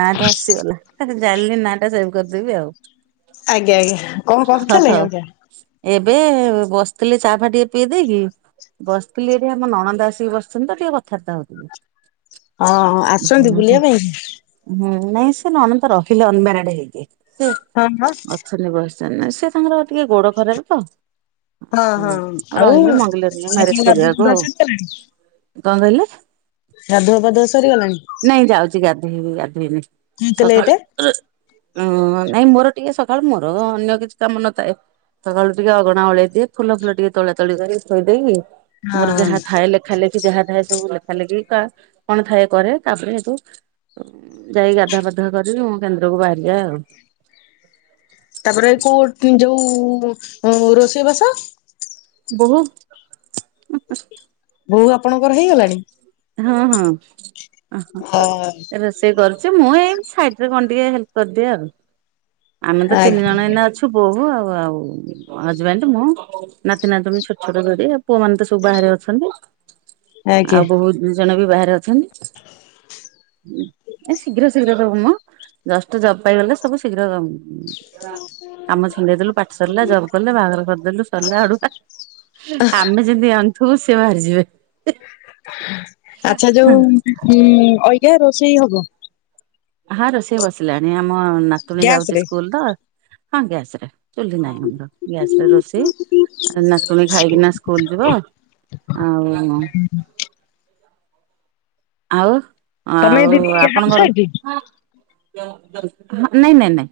ନା ଟା ଆସିଗଲା ଜାଣିଲି ନା ଟା ସେବ କରିଦେବି ଆଉ। ଆଜ୍ଞା, ଆଜ୍ଞା। କଣ ହ କରୁଥିଲେ ହଉ ଅବିକା? ଏବେ ବସିଥିଲି ଚା ଫା ଟିକେ ପିଇ ଦେଇେକି। ବସିଥିଲି ଏଠି ଆମ ନଣନ୍ଦ ଆସିକି ବସିଛନ୍ତି ତ ଟିକେ କଥାବାର୍ତ୍ତା ହଉଥିଲି। ହଁ ଆସିଛନ୍ତି ହୁଁ ହୁଁ। ବୁଲିବା ପାଇଁ। ହୁଁ ନାଇଁ ସେ ନଣନ୍ଦ ରହିଲେ ଅନମ୍ୟାରେଡେ ହେଇକି ହୁଁ ହଁ ହଁ ସେ ଅଛନ୍ତି ବସ ନ ସେ ତାଙ୍କର ଟିକେ ଗୋଡ ଖରାପ ହଁ ହଁ ତ। ଆଉ ରହିଲେ ମଙ୍ଗିଲେନି ସକାଳୁ ମ୍ୟାରେଜ ଗାଧୁଆ କରିବାକୁ ପାଧୁଆ ଆଉ। ସରିଗଲାଣି? କଣ କହିଲେ? ଗାଧୁଆ ପାଧୁଆ ସରିଗଲାଣି? ନାଇଁ ଯାଉଛି ଗାଧେଇବି ଗାଧେଇନି। କଣ ଏତେ ଲେଟେ? ସକାଳୁ ଓ ନାଇଁ ମୋର ଟିକେ ସକାଳୁ ମୋର ଅନ୍ୟ କିଛି କାମ ନଥାଏ। ସକାଳୁ ଟିକେ ଅଗଣା ଓଳେଇ ଦିଏ। ଫୁଲ ଫୁଲ ଟିକେ ତୋଳା ତୋଳି କରି ଥୋଇଦେଇକି ମୋର ହଁ ଯାହା ଥାଏ ଲେଖା ଲେଖି ଯାହା ଥାଏ ସବୁ ଲେଖା ଲେଖି କ କଣ ଥାଏ କରେ, ତାପରେ ସେତୁ ତ ଯାଇକି ଗାଧୁଆ ପାଧୁଆ କରିକି ମୋ କେନ୍ଦ୍ରକୁ ବାହାରି ଯାଏ ଆଉ। ତାପରେ କୋଉ ଯୋଉ ଅଁ-ରୋଷେଇବାସ? ବୋହୁ ଉଁ ହୁଁ। ବୋଉ ଆପଣଙ୍କର ହେଇଗଲାଣି? ହଁ ହଁ, ଆ ହଁ ରୋ ସେ କରୁଛି ମୁଁ ଏଇ ସାଇଟ୍ ରେ କଣ ଟିକେ ହେଲ୍ପ କରିଦିଏ ଆଉ, ଆମେ ତ ଆଜ୍ଞା ତିନି ଜଣ ଏଇନା ଅଛୁ। ବୋହୁ ଆଉ ଆଉ ମୋ ହଜବାଣ୍ଟ, ମୁଁ, ନାତି, ନାତୁଣୀ ଛୋଟ ଛୋଟ ଘରିଆ ପୁଅ ମାନେ ତ ସବୁ ବାହାରେ ଅଛନ୍ତି। ଆଜ୍ଞା ଆଉ ବୋହୁ ଦୁଇ ଜଣ ବି ବାହାରେ ଅଛନ୍ତି। ଏ ଶୀଘ୍ର ଶୀଘ୍ର ସବୁ ମ ଜଷ୍ଟ ଜବ୍ ପାଇଗଲେ ସବୁ ଶୀଘ୍ର ଉ ମ୍ କାମ ଛିଣ୍ଡେଇଦେଲୁ, ପାଠ୍ ସରିଲା, ଜବ୍ କରିଲେ, ବାହାଘର କରିଦେଲୁ ସରିଲା ଆଡୁଆ। ଆମେ ଯେମ୍ତି ଆନ୍ଥୁବୁ ସିଏ ବାହାରିଯିବେ। ଆଚ୍ଛା ଯୋଉ ଉଁ ଅଇଗା ରୋଷେଇ ହବ? ହଁ ରୋଷେଇ ବସିଲାଣି, ଆମ ନାତୁଣୀ ଗ୍ୟାସ ଯାଉଚି ରେ ସ୍କୁଲ୍ ତ ହଁ ଗ୍ୟାସ୍ ରେ ଚୁଲି ନାହିଁ ଆମର, ଗ୍ୟାସ୍ ରେ ରୋଷେଇ ଆ ନାତୁଣୀ ଖାଇକିନା ସ୍କୁ ସ୍କୁୁଲ୍ ଯିବ ଆଉ ଉଁ ହୁଁଁ। ଆଉ ତମେ ଆଉ ଦିଦି ହାଉସ ଆପଣଙ୍କର ୱାଇଫ? ହଁ ନାଇଁ ନାଇଁ ନାଇଁ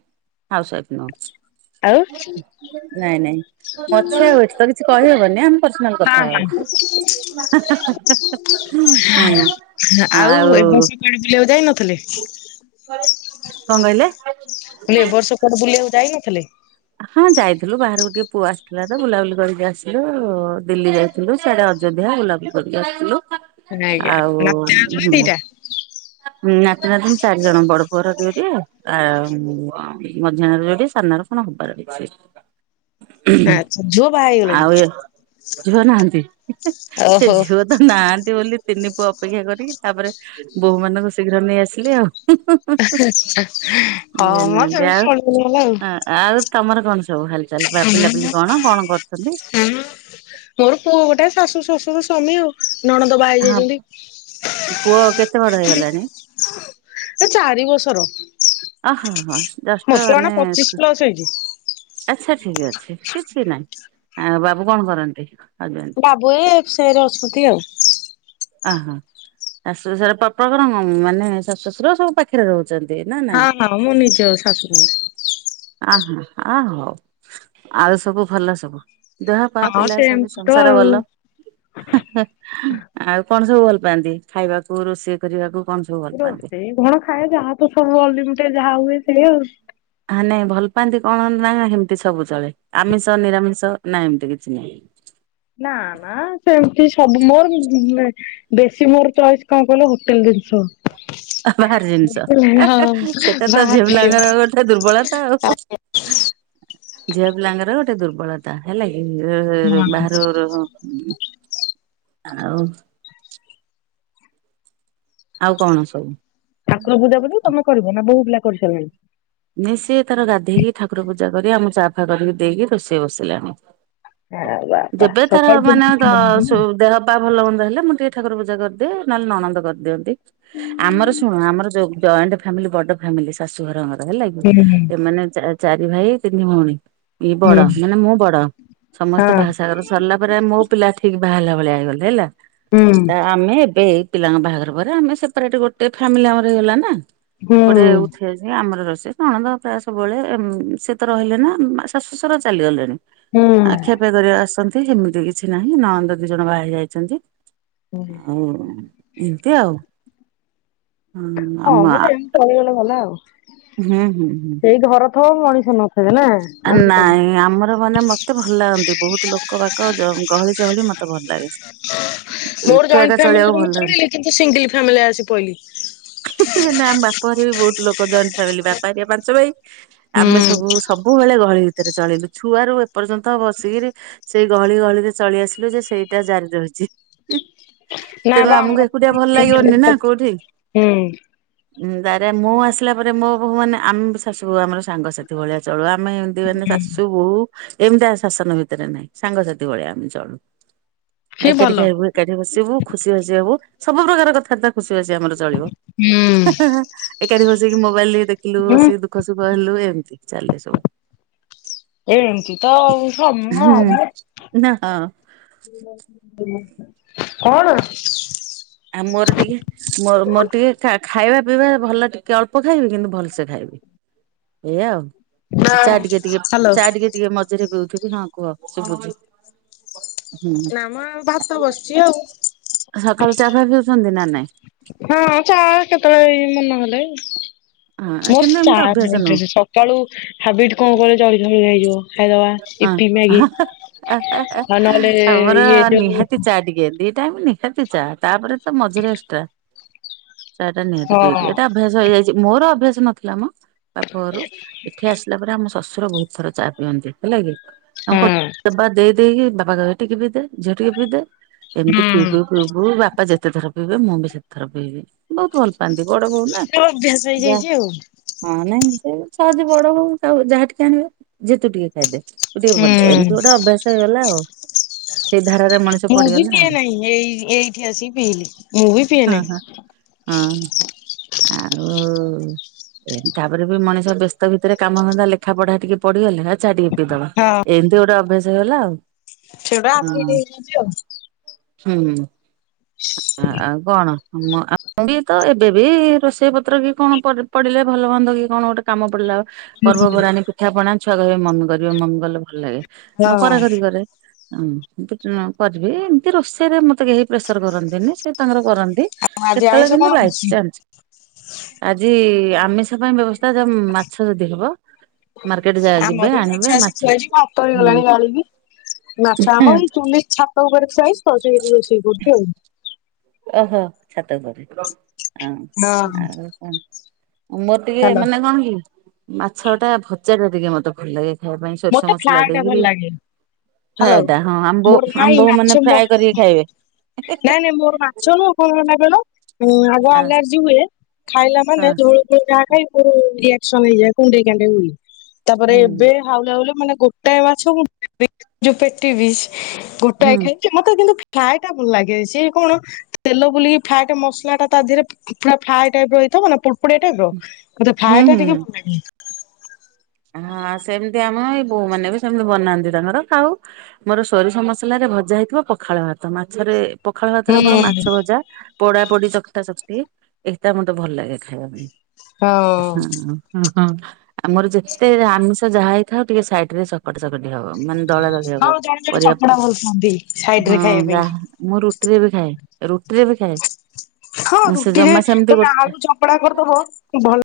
ହାଉସୱାଇଫ୍ ନୁହଁ। ଆଉ ନାଇଁ ନାଇଁ ପଛରେ ଏଠି ତ କିଛି କହିହବନି, ଆମେ ପର୍ସନାଲ୍ ହଁ କଥା ହବା। ହାଁ ହାଁ ହାଁ ହାଁ ପାନ। ନା ଆଉ ଏ ବର୍ଷ କୁଆଡେ ବୁଲିଆକୁ ଯାଇ ନଥିଲେ? କଁ କହିଲେ? ମୁଁ କଇଲି ଏବ ବର୍ଷ କୁଆଡେ ବୁଲିଆକୁ ଯାଇନଥିଲେ? ହଁ ଯାଇଥିଲୁ ବାହାରକୁ ଟିକେ ପୁଅ ଆସଥିଲା ତ ବୁଲାବୁଲି କରିକି ଆସିଲୁ, ଦିଲ୍ଲୀ ଯାଇ ଯାଇଥିଲୁ ସିଆଡେ ଅଯୋଧ୍ୟା ବୁଲା ବୁଲି କରିକି ଆସିଥିଲୁ, ଆଜ୍ଞା ଆଉ ନାତି ନାତୁଣୀ ଝୁମ୍ ଦିଟା? ନାତି ନାତୁଣୀ ଚାରି ଜଣ ବଡପୁଅ ର ଯୋଡିଏ ଆଁ -ଉ-ଅଁ-ମଝିଆ ର ଯୋଡିଏ ସାନ ର କଣ ହବାର କିଛି ଆଚ୍ଛା ଝୁଅ ବାହା ହେଇଗଲେଣି? ଆଉ ଏ ଝିଅ ନାହାନ୍ତି? ହୁଁ ହୁଁ ସେ ଓହୋ। ଝୁଅ ତ ନାହାନ୍ତି ବୋଲି ତିନି ପୁଅ ଅପେକ୍ଷା କରିକି ତାପରେ ବୋହୁ ମାନଙ୍କୁ ଶୀଘ୍ର ନେଇ ଆସିଲେ ଆଉ। ଉଁ ହୁଁ ହୁଁ, ହଁ ମ ଜାଣିନାହାନ୍ତି ସେମିତି ଆଉ ଶୁଣିଲିନି ହେଲା ଆଉ। ହଁ ଆଉ ତମର କଣ ସବୁ ହାଲ଼ ଚାଲ୍ ବା ହୁଁ, ପିଲାପିଲି କଣ? କଣ କରୁଚନ୍ତି? ମୋର ପୁଅ ଗୋଟାଏ, ଶାଶୁ, ଶ୍ୱଶୁର, ସ୍ୱାମି ଆଉ। ନଣନ୍ଦ ବାହାହେଇ ହଁ ଯାଇଚନ୍ତି। ପୁଅ କେତେ ବଡ ହେଇଗଲାଣି? [inaudible] ଏ ଚାରି ବର୍ଷର। ଅ ହଁ ହଁ ମୋର ଜଷ୍ଟ ତ ଏଇନା ମାନେ ପଚିଶ ପ୍ଲସ ହେଇଛି ଆଚ୍ଛା ଠିକ୍ ଅଛି କିଛି ନାଇଁ, ଆ ବାବୁ କଣ କରନ୍ତି? ହଜେବେଣ୍ଟ। ବାବୁ ଏଇ ଏ ଫ୍ ସାଇ ରେ ଅଛନ୍ତି ଆଉ। ଅଁ ହଁ ଶାଶୁ, ଶ୍ୱଶୁର ପପ ଗର ମାନେ ଶାଶୁ, ଶ୍ୱଶୁର ସବୁ ପାଖରେ ରୋହୁ ଚନ୍ତି ନା ହଁ ନାଇଁ? ହଁ ମୋ ନିଜ ଶାଶୁର ଘରେ। ଆ ହଁ ଆ ହୋଉ, ଆଉ ସବୁ ଭଲ ସବୁ? ଦେହ ପା, ହଁ ପିଲା, ସବୁ ସେମିତି ତ ସଂସାର ଆଉ। ବଲ? ହୁଁ ହୁଁ ଆଉ କଣ ସବୁ ଭଲ ପାଆନ୍ତି? ଖାଇବାକୁ ରୋଷେ କରିବାକୁ କଣ ସବୁ? ଭଲ ପାଆନ୍ତି? ରୋଷେଇ କଣ ଖାଏ ଯାହା ତୋ ସବୁ ଅଲଲିମିଟେଡ୍ ଯାହା ହୁଏ ସେୟା ଆଉ। ମାନେ ଭଲ ପାଆନ୍ତି କଣ ନା ହେମିତି ସବୁ ଚଳେ ଆମିଷ ନିରାମିଷ ନା ଏମିତି କିଛି ନାହିଁ। ନାଁ ନାଁ ସେମିତି ସବୁ ମୋର ବେଶୀ ମୋର ଚଏସ୍ କଣ କହିଲ ହୋଟେଲ୍ ଜିନିଷ। ବାହାର ଜିନିଷ ସେଟା ତ ବାହାର ଖାଇବ। ଝିଅପିଲାଙ୍କର ଗୋଟେ ଦୁର୍ବଳତା ଆଉ। [inaudible] ଝିଅ ପିଲାଙ୍କର ଗୋଟେ ଦୁର୍ବଳତା ହେଲା କି ବାହାରର ଆଉ ଆଉ କଣ ସବୁ? ଠାକୁର ପୂଜା ପୂଜି ତମେ କରିବ ନା ବହୁ ପିଲା କରିସାରିଲଣି? ସିଏ ତାର ଗାଧେଇକି ଠାକୁର ପୂଜା କରି ଆମକୁ ଚା ଫା କରିକି ଦେଇକି ରୋଷେଇ ବସେଇଲାଣି। ଆ ବାବା ଯେବେ ତାର ସକାଳୁ ହୁଁ ମାନେ ଦେହ ବା ଭଲ ବନ୍ଦ ହେଲେ ମୁଁ ଟିକେ ଠାକୁର ପୂଜା କରିଦିଏ ନହେଲେ ନଣନ୍ଦ କରିଦିଅନ୍ତି। ଆମର ଶୁଣ ଆମର ଯୋଉ ଜଏଣ୍ଟ ଫ୍ୟାମିଲି ବଡ ଫ୍ୟାମିଲି ଶାଶୁ ଘର। ହେଲାକି ଏମାନେ ଚା ଚାରି ଭାଇ ତିନି ଭଉଣୀ। ଇ ହୁଁ ବଡ ମାନେ ମୁଁ ବଡ ସମସ୍ତ ହଁ ଭାହାଷାଗର ସରିଲା ପରେ ମୋ ପିଲା ଠିକ୍ ବାହାରିଲା ଭଳିଆହେ ଇଗଲେ ହୁଁ ହେଲା। ଆମେ ଏବେ ଏଇ ପିଲାଙ୍କ ବାହାଘର ପରେ ଆମେ ସେପା ରେଟ୍ ଗୋଟେ ଫ୍ୟାମିଲି ଆମର ହେଇଗଲା ନା ହୁଁ ଏପଟେ ସେ ଆମର ରୋଷେଇ କଣ ତ ପ୍ରାୟ ସବୁବେଳେ ସେ ତ ରହିଲେ ନା ଶାଶୁଶଶୁର ଚାଲିଗଲେଣି। ହୁଁ। ଆ ଖିଆପିଆ କରିବାକୁ ଆସନ୍ତି ସେମିତି କିଛି ନାହିଁ ନଣନ୍ଦ ଦି ଜଣ ବାହାହେଇ ଯାଇଛନ୍ତି। ହୁଁ। ଆଉ ଏମିତି ଆଉ। ହଁ ଆମ ମ ଯେମିତି ଚଳିଗଲେ ଭଲ ଆଉ। ହୁଁ ହୁଁ। ସେଇ ଘର ଥବ ମଣିଷ ନଥିବେ। ହେଜେ ନା ଆଜିକାଲି [inaudible] ନାଇଁ ଆମର ମାନେ ମତେ ଭଲ ଲାଗନ୍ତି ବହୁତ ଲୋକ ବାକ ଗହଳି ଚହଳି ମତେ ଭଲ ଲାଗେ ମୋର ଏକା ଏକା ଜଏଣ୍ଟ ଚଳିବାକୁ ଫ୍ୟାମିଲି ମୁଁ ଭଲ ଚଳେଇଲି କିନ୍ତୁ ସିଙ୍ଗିଲ୍ ଫ୍ୟାମିଲି ଆସି ପଇଲି। ବାପା ଘରେ ବି ବହୁତ ଲୋକ ଜଏଣ୍ଟ ଫ୍ୟାମିଲି ବାପା ହେରିକା ପାଞ୍ଚ ଭାଇ। ହୁଁ। ଆମେ ସବୁ ସବୁବେଳେ ଗହଳି ଭିତରେ ଚଳିଲୁ ଛୁଆ ର ଏପର୍ଯ୍ୟନ୍ତ ବସିକି ସେଇ ଗହଳି ଗହଳିରେ ଚଳି ଆସିଲୁ ଯେ ସେଇଟା ଜାରି ରହିଛି। ନା ତେଣୁ ବା ଆମକୁ ଏକୁଟିଆ ଆମର ଭଲ ସିଙ୍ଗଲ ଲାଗିବନି ନା ହୁଁ। କୋଉଠି। ହୁଁ ନାଇଁ ନାଇଁ ମୁଁ ଆସିଲା ପରେ ମୋ ବୋହୁ ମାନେ ଆମ ଶାଶୁ ବୋହୁ ଆମର ସାଙ୍ଗସାଥି ଭଳିଆ। ଚଳୁ ଆମେ ଏମିତି ମାନେ ସାଶୁ ବୋହୁ ଏମିତି ଶାସନ ଭିତରେ ନାହିଁ ସାଙ୍ଗସାଥି ଭଳିଆ ଆମେ ଚଳୁ ସିଏ ଏକାଠି ଭଲ ଖାଇବୁ। ସେ ବୋହୁ ଖୁସି ବାସିଆ ବୋହୁ ସବୁ ପ୍ରକାର କଥାଵାର୍ତା ଖୁସି ବାସି ଆମର। ଚଳିବ ହୁଁ। ଏକାଠି ବସିକି ମୋବାଇଲ ଦେଖିଲୁ ହୁଁ ବସିକି ଦୁଃଖ ସୁଖ ହେଲୁ ଏମିତି। ଚାଲିଚି ସବୁ। ଏମିତି ତ ହୁଁ [unintelligible] ନା ହଁ କଣ? ଆଉ ମୋର ଟିକେ ମୋ ମୋର ଟିକେ ଖାଇବା ପିଇବା ଭଲ ଟିକେ ଟିକେ ଅଳ୍ପ ଖାଇବି କିନ୍ତୁ ଭଲସେ ଖାଇବି ଏଇଆା ଆଉ ନା ଆଉ ଚା ଟିକେ ଟିକେ ହ୍ୟାଲୋ। ଚା ଟିକେ ଟିକେ ମଝିରେ ପିଉଥିବି ହଁ କୁହ ଶୁଭୁଚି। ନାଁ ମ ଭାତ ବସିଚି ଆଉ। ସକାଳୁ ଚାଫା ପିଉଚନ୍ତି ନାଁ? ହଁ ଚା କେତେଓଳେ ମନହେଲେ ହଁ ମୋ କିନ୍ତୁ ଏମିତି ସାର୍ଟ ଅଭ୍ୟାସ ନୁହଁ [unintelligible] ସକାଳୁ ହାବିଟ କଣ କଲେ ଚଳି ଚଳି ହେଇଯିବ। ଖାଇଦେବା ଇପି ମ୍ୟାଗି। ଆହା ହା ଆଉ ନହେଲେ ଆମର ଇଏ ଯୋଉ ନିହାତି ଚା ଟିକେ ଦି ଦି ଟାଇମ୍ ନିହାତି ଚା ତାପରେ ତ ମଝିରେ ଏକ୍ସଟ୍ରା। ଚାହା ଟା ନିହାତି ହଁ ପିଇବି ଏଇଟା ଅଭ୍ୟାସ ହେଇଯାଇଛି। ମୋର ଅଭ୍ୟାସ ନଥିଲା ମ। ବାପ ଘରୁ ଏଠି ଆସିଲା ପରେ ଆମ ଶ୍ୱଶୁର ବହୁତ ଥର ଚା ପିଅନ୍ତି ହେଲା କି ତାଙ୍କ ହଁ [inaudible] ଦେଇ ଦେଇକି ବାପା କହିବେ ଟିକେ ପିଇଦେ ଝିଅ ଟିକେ ପିଇଦେ ଏମିତି ପିଉ ହୁଁ। ପିଉ ପିଉ ପିଉ ବାପା ଯେତେ ଥର ପିଅନ୍ତି ମୁଁ ବି ସେତେ ଥର ପିଇବି ବହୁତ ଭଲ ପାଆନ୍ତି ବଡ ବୋହୁ ନା। ମୋର ଅଭ୍ୟାସ ଯାହା ହେଇଯାଇଛି ଆଉ। ହଁ ନାଇଁ ସେ ସହଜେ ବଡ ବୋହୁ ଯାହା ଟିକେ ଆଣିବେ ଝିଅ ତୁ ଟିକେ ଖାଇଦେ। [unintelligible] ଏମିତି ଗୋଟେ ଅଭ୍ୟାସ ହେଇଗଲା ଆଉ ସେଇ ଧାରାରେ ମଣିଷ ମୁଁ ବି ପଡିଗଲା ପିଏ ଆଉ। ନାହିଁ ଏଇ ଏଇଠି ଆସିି ପିଇଲି ମୁଁ ବି ପିଏ ହଁ ହଁ। ନାହିଁ। ହଁ ଆଉ ତାପରେ ବି ମଣିଷ ବ୍ୟସ୍ତ ଭିତରେ କାମ ଧନ୍ଧା ଲେଖା ପଢା ଟିକେ ପଢିଗଲେ ଚା ଟିକେ ପି ଦବା ଏମିତି ଗୋଟେ ଅଭ୍ୟାସ ହେଇଗଲା ଆଉ। ସେଇଗୁଟା ଆବିଟ ହେଇ ଯାଇଛି ଆଉ। ହୁଁ ଆ ଆଉ କଣ ମ ଆ ମୁ ବି ତ ଏବେ ବି ରୋଷେଇ ପତ୍ର କି କଣ ପଡ ପଡିଲେ ଭଲ ମନ୍ଧ କି କଣ ଗୋଟେ। କାମ ପଡିଲା ପର୍ବପର୍ବାଣୀ ପିଠା ପଣା ଛୁଆ କହିବେ ମମି କରିବ ମମି କଲେ ଭଲ ଲାଗେ। ମୁଁ ହଁ କରା କରି କରେ। ହଁ [unintelligible] କରିବି ଏମିତି ରୋଷେଇରେ ମୋତେ କେହି ପ୍ରେସର କରନ୍ତିନି ସେ ତାଙ୍କର କରନ୍ତି। ଆଜି ଆଇଁଷ କେତେବେଳେ କଣ କେମିତି ହେଇଛି? ବାଇଚାନ୍ସ। [inaudible] ଆଜି ଆମିଷ ପାଇଁ ବ୍ୟବସ୍ଥା ଯା ମାଛ ଯଦି ହେବ। ଆମର ବି ମାଛ ଆସି ଥୁଆ ହେଇଛି। ଭାତ ହୁଁ ହେଇଗଲାଣି ଗାଳିବି। ମାଛ ଆମର ଏଇ ଚୁଲି ଛାତ ଉପରେ ଥୁଆ ହେଇଛି ତ ସେଇଠି ରୋଷେଇ କରୁଚି ଆଉ। ଓହୋ ଛାତ ଉପରେ ହ ହଁ। ଆଉ କଣ। ମୋର ଟିକେ ହାଲୋ। ମାନେ କଣ କି ମାଛ ଟା ଭଜାଟା ଟିକେ ମୋତେ ଭଲ ଲାଗେ। ଖାଇବା ପାଇଁ ମତେ ସୋରିଷ ମସଲା ଫ୍ରାଏ ଟା ଭଲ ଦେଇକିରି। ଲାଗେ। ହାଲୋ। ଫ୍ରାଏ ଟା ହଁ ଆମ୍ ବୋ ମୋର ଆମ୍ ନାଇଁ ବୋହୂ ମାଛ ମାନେ ଫ୍ରାଏ କରିକି ଖାଇବେ। ତୋର ନାଚ ନୁହଁ କଣ ହେଲା କହିଲ? ହୁଁ ଆଗ ହଁ ଆଲର୍ଜି ହୁଏ ଖାଇଲା ମାନେ ହଁ। ଝୋଳୋ ଫୋଳୋ ଯାହା ଖାଇବି ରିଆକ୍ସନ ହେଇଯାଏ କୁଣ୍ଡେଇ କାଣ୍ଡେଇ ହୁଏ। ତାପରେ ହୁଁ ଏବେ ହାଉଲେ ହାଉଲେ ମାନେ ଗୋଟାଏ ମାଛ ମୁଁ [inaudible] ଯୋଉ ପେଟି ପିଶ୍ ଗୋଟାଏ ହୁଁ ଖାଇ ମୋତେ କିନ୍ତୁ ଫ୍ରାଏଟା ଭଲ ଲାଗେ ସ କଣ ତେଲ ବୁଲିକି ଫ୍ରାଏଟ୍ ମସଲା ଟା ତା ଦେହରେ ଫା-ଫା- ପୁରା ଫ୍ରଏ ଟାଇପ ହେଇଥିବନା ପୁ କୁଏଟାଇପର୍ ମୋତେ ହୁଁ ଫାଏ ଟା ହୁଁ ହୁଁ। ଟିକେ ଭଲ ଲାଗ। ହଁ ସେମିତି ଆମ ଏଇ ବୋହୂ ମାନେ ବି ସେମିତି ବନାନ୍ତି ତାଙ୍କର ଖାଉ। ମୋର ସୋରିଷ ମସଲାରେ ଭଜା ହେଇଥିବ ପଖାଳ ଭାତ ମାଛରେ ପଖାଳ ହୁଁ ଭାତରେ ମୋର ମାଛ ଭଜା। ପୋଡା ପୋଡି ଚକଟା ଚକଟି ଏଇତା ମୋତେ ଭଲ ଲାଗେ ଖାଇବା ପାଇଁ ହଁ ହଁ ପୋ ହଁ ହଁ ଆମର ଯେତେ ଆମିଷ ଯାହା ହେଇଥାଉ ଟିକେ ସାଇଡ ରେ ତ ଚକଟା ଚକଟି ହବ ମାନେ ଦଳା ଦଳି ହଁ ହବ ଜଣେ ଜଣେ ପରିବା ଚକଡା ଭଲ ପାଆନ୍ତି ସାଇଡ ରେ ହଁ ଖାଇବା ପାଇଁକି ଯାହା। ମୁଁ ରୁଟିରେ ବି ଖାଏ ରୁଟିରେ ବି ଖାଏ ମୁଁ ସେ ଜମା ସେମିତି ଗୋଟେ କପଡା କରିଦବ ଭଲ୍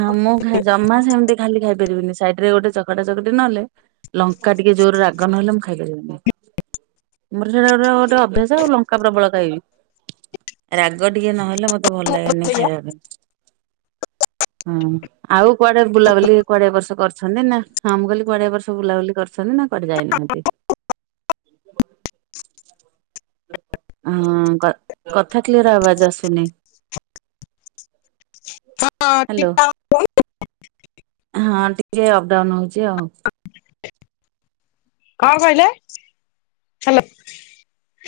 ହଁ ମୁଁ ଖା ଜମା ସେମିତି ଖାଲି ଖାଇପାରିବିନି ସାଇଡ ରେ ଗୋଟେ ଚକଟା ଚକଟି ନହେଲେ। ଲଙ୍କା ଟିକେ ଜୋରରେ ରାଗ ନହଲେ ମୁଁ ଖାଇପାରିବିନି। ମୋର ସେଟା ଗୋଟ ଗୋଟେ ଅଭ୍ୟାସ ଆଉ ଲଙ୍କା ପ୍ରବଳ ଖାଇବି। ରାଗ ଟିକେ ନହେଲେ ମତେ ଭଲ ଲାଗେନି ଖାଇବା ପାଇଁ। ହଁ ଆଉ କୁଆଡେ ବୁଲାବୁଲି କୁଆଡେ ବର୍ଷ କରିୁଛି। ଅଛନ୍ତି ନା କମ କଲି କଡିଆ ବର୍ଷ ବୁଲାବୁଲି କରିଛନ୍ତି ନା କରି ଯାଇନାହାନ୍ତି? [unintelligible] ହଁ କଥା କ୍ଲିୟର ଆବାଜ ଆସୁନି। ହଁ ହ୍ୟାଲୋ [unintelligible] ହଁ ଟିକେ ଅପଡାଉନ ହଉଛି ଆଉ ହଁ କହିଲେ ହ୍ୟାଲୋ।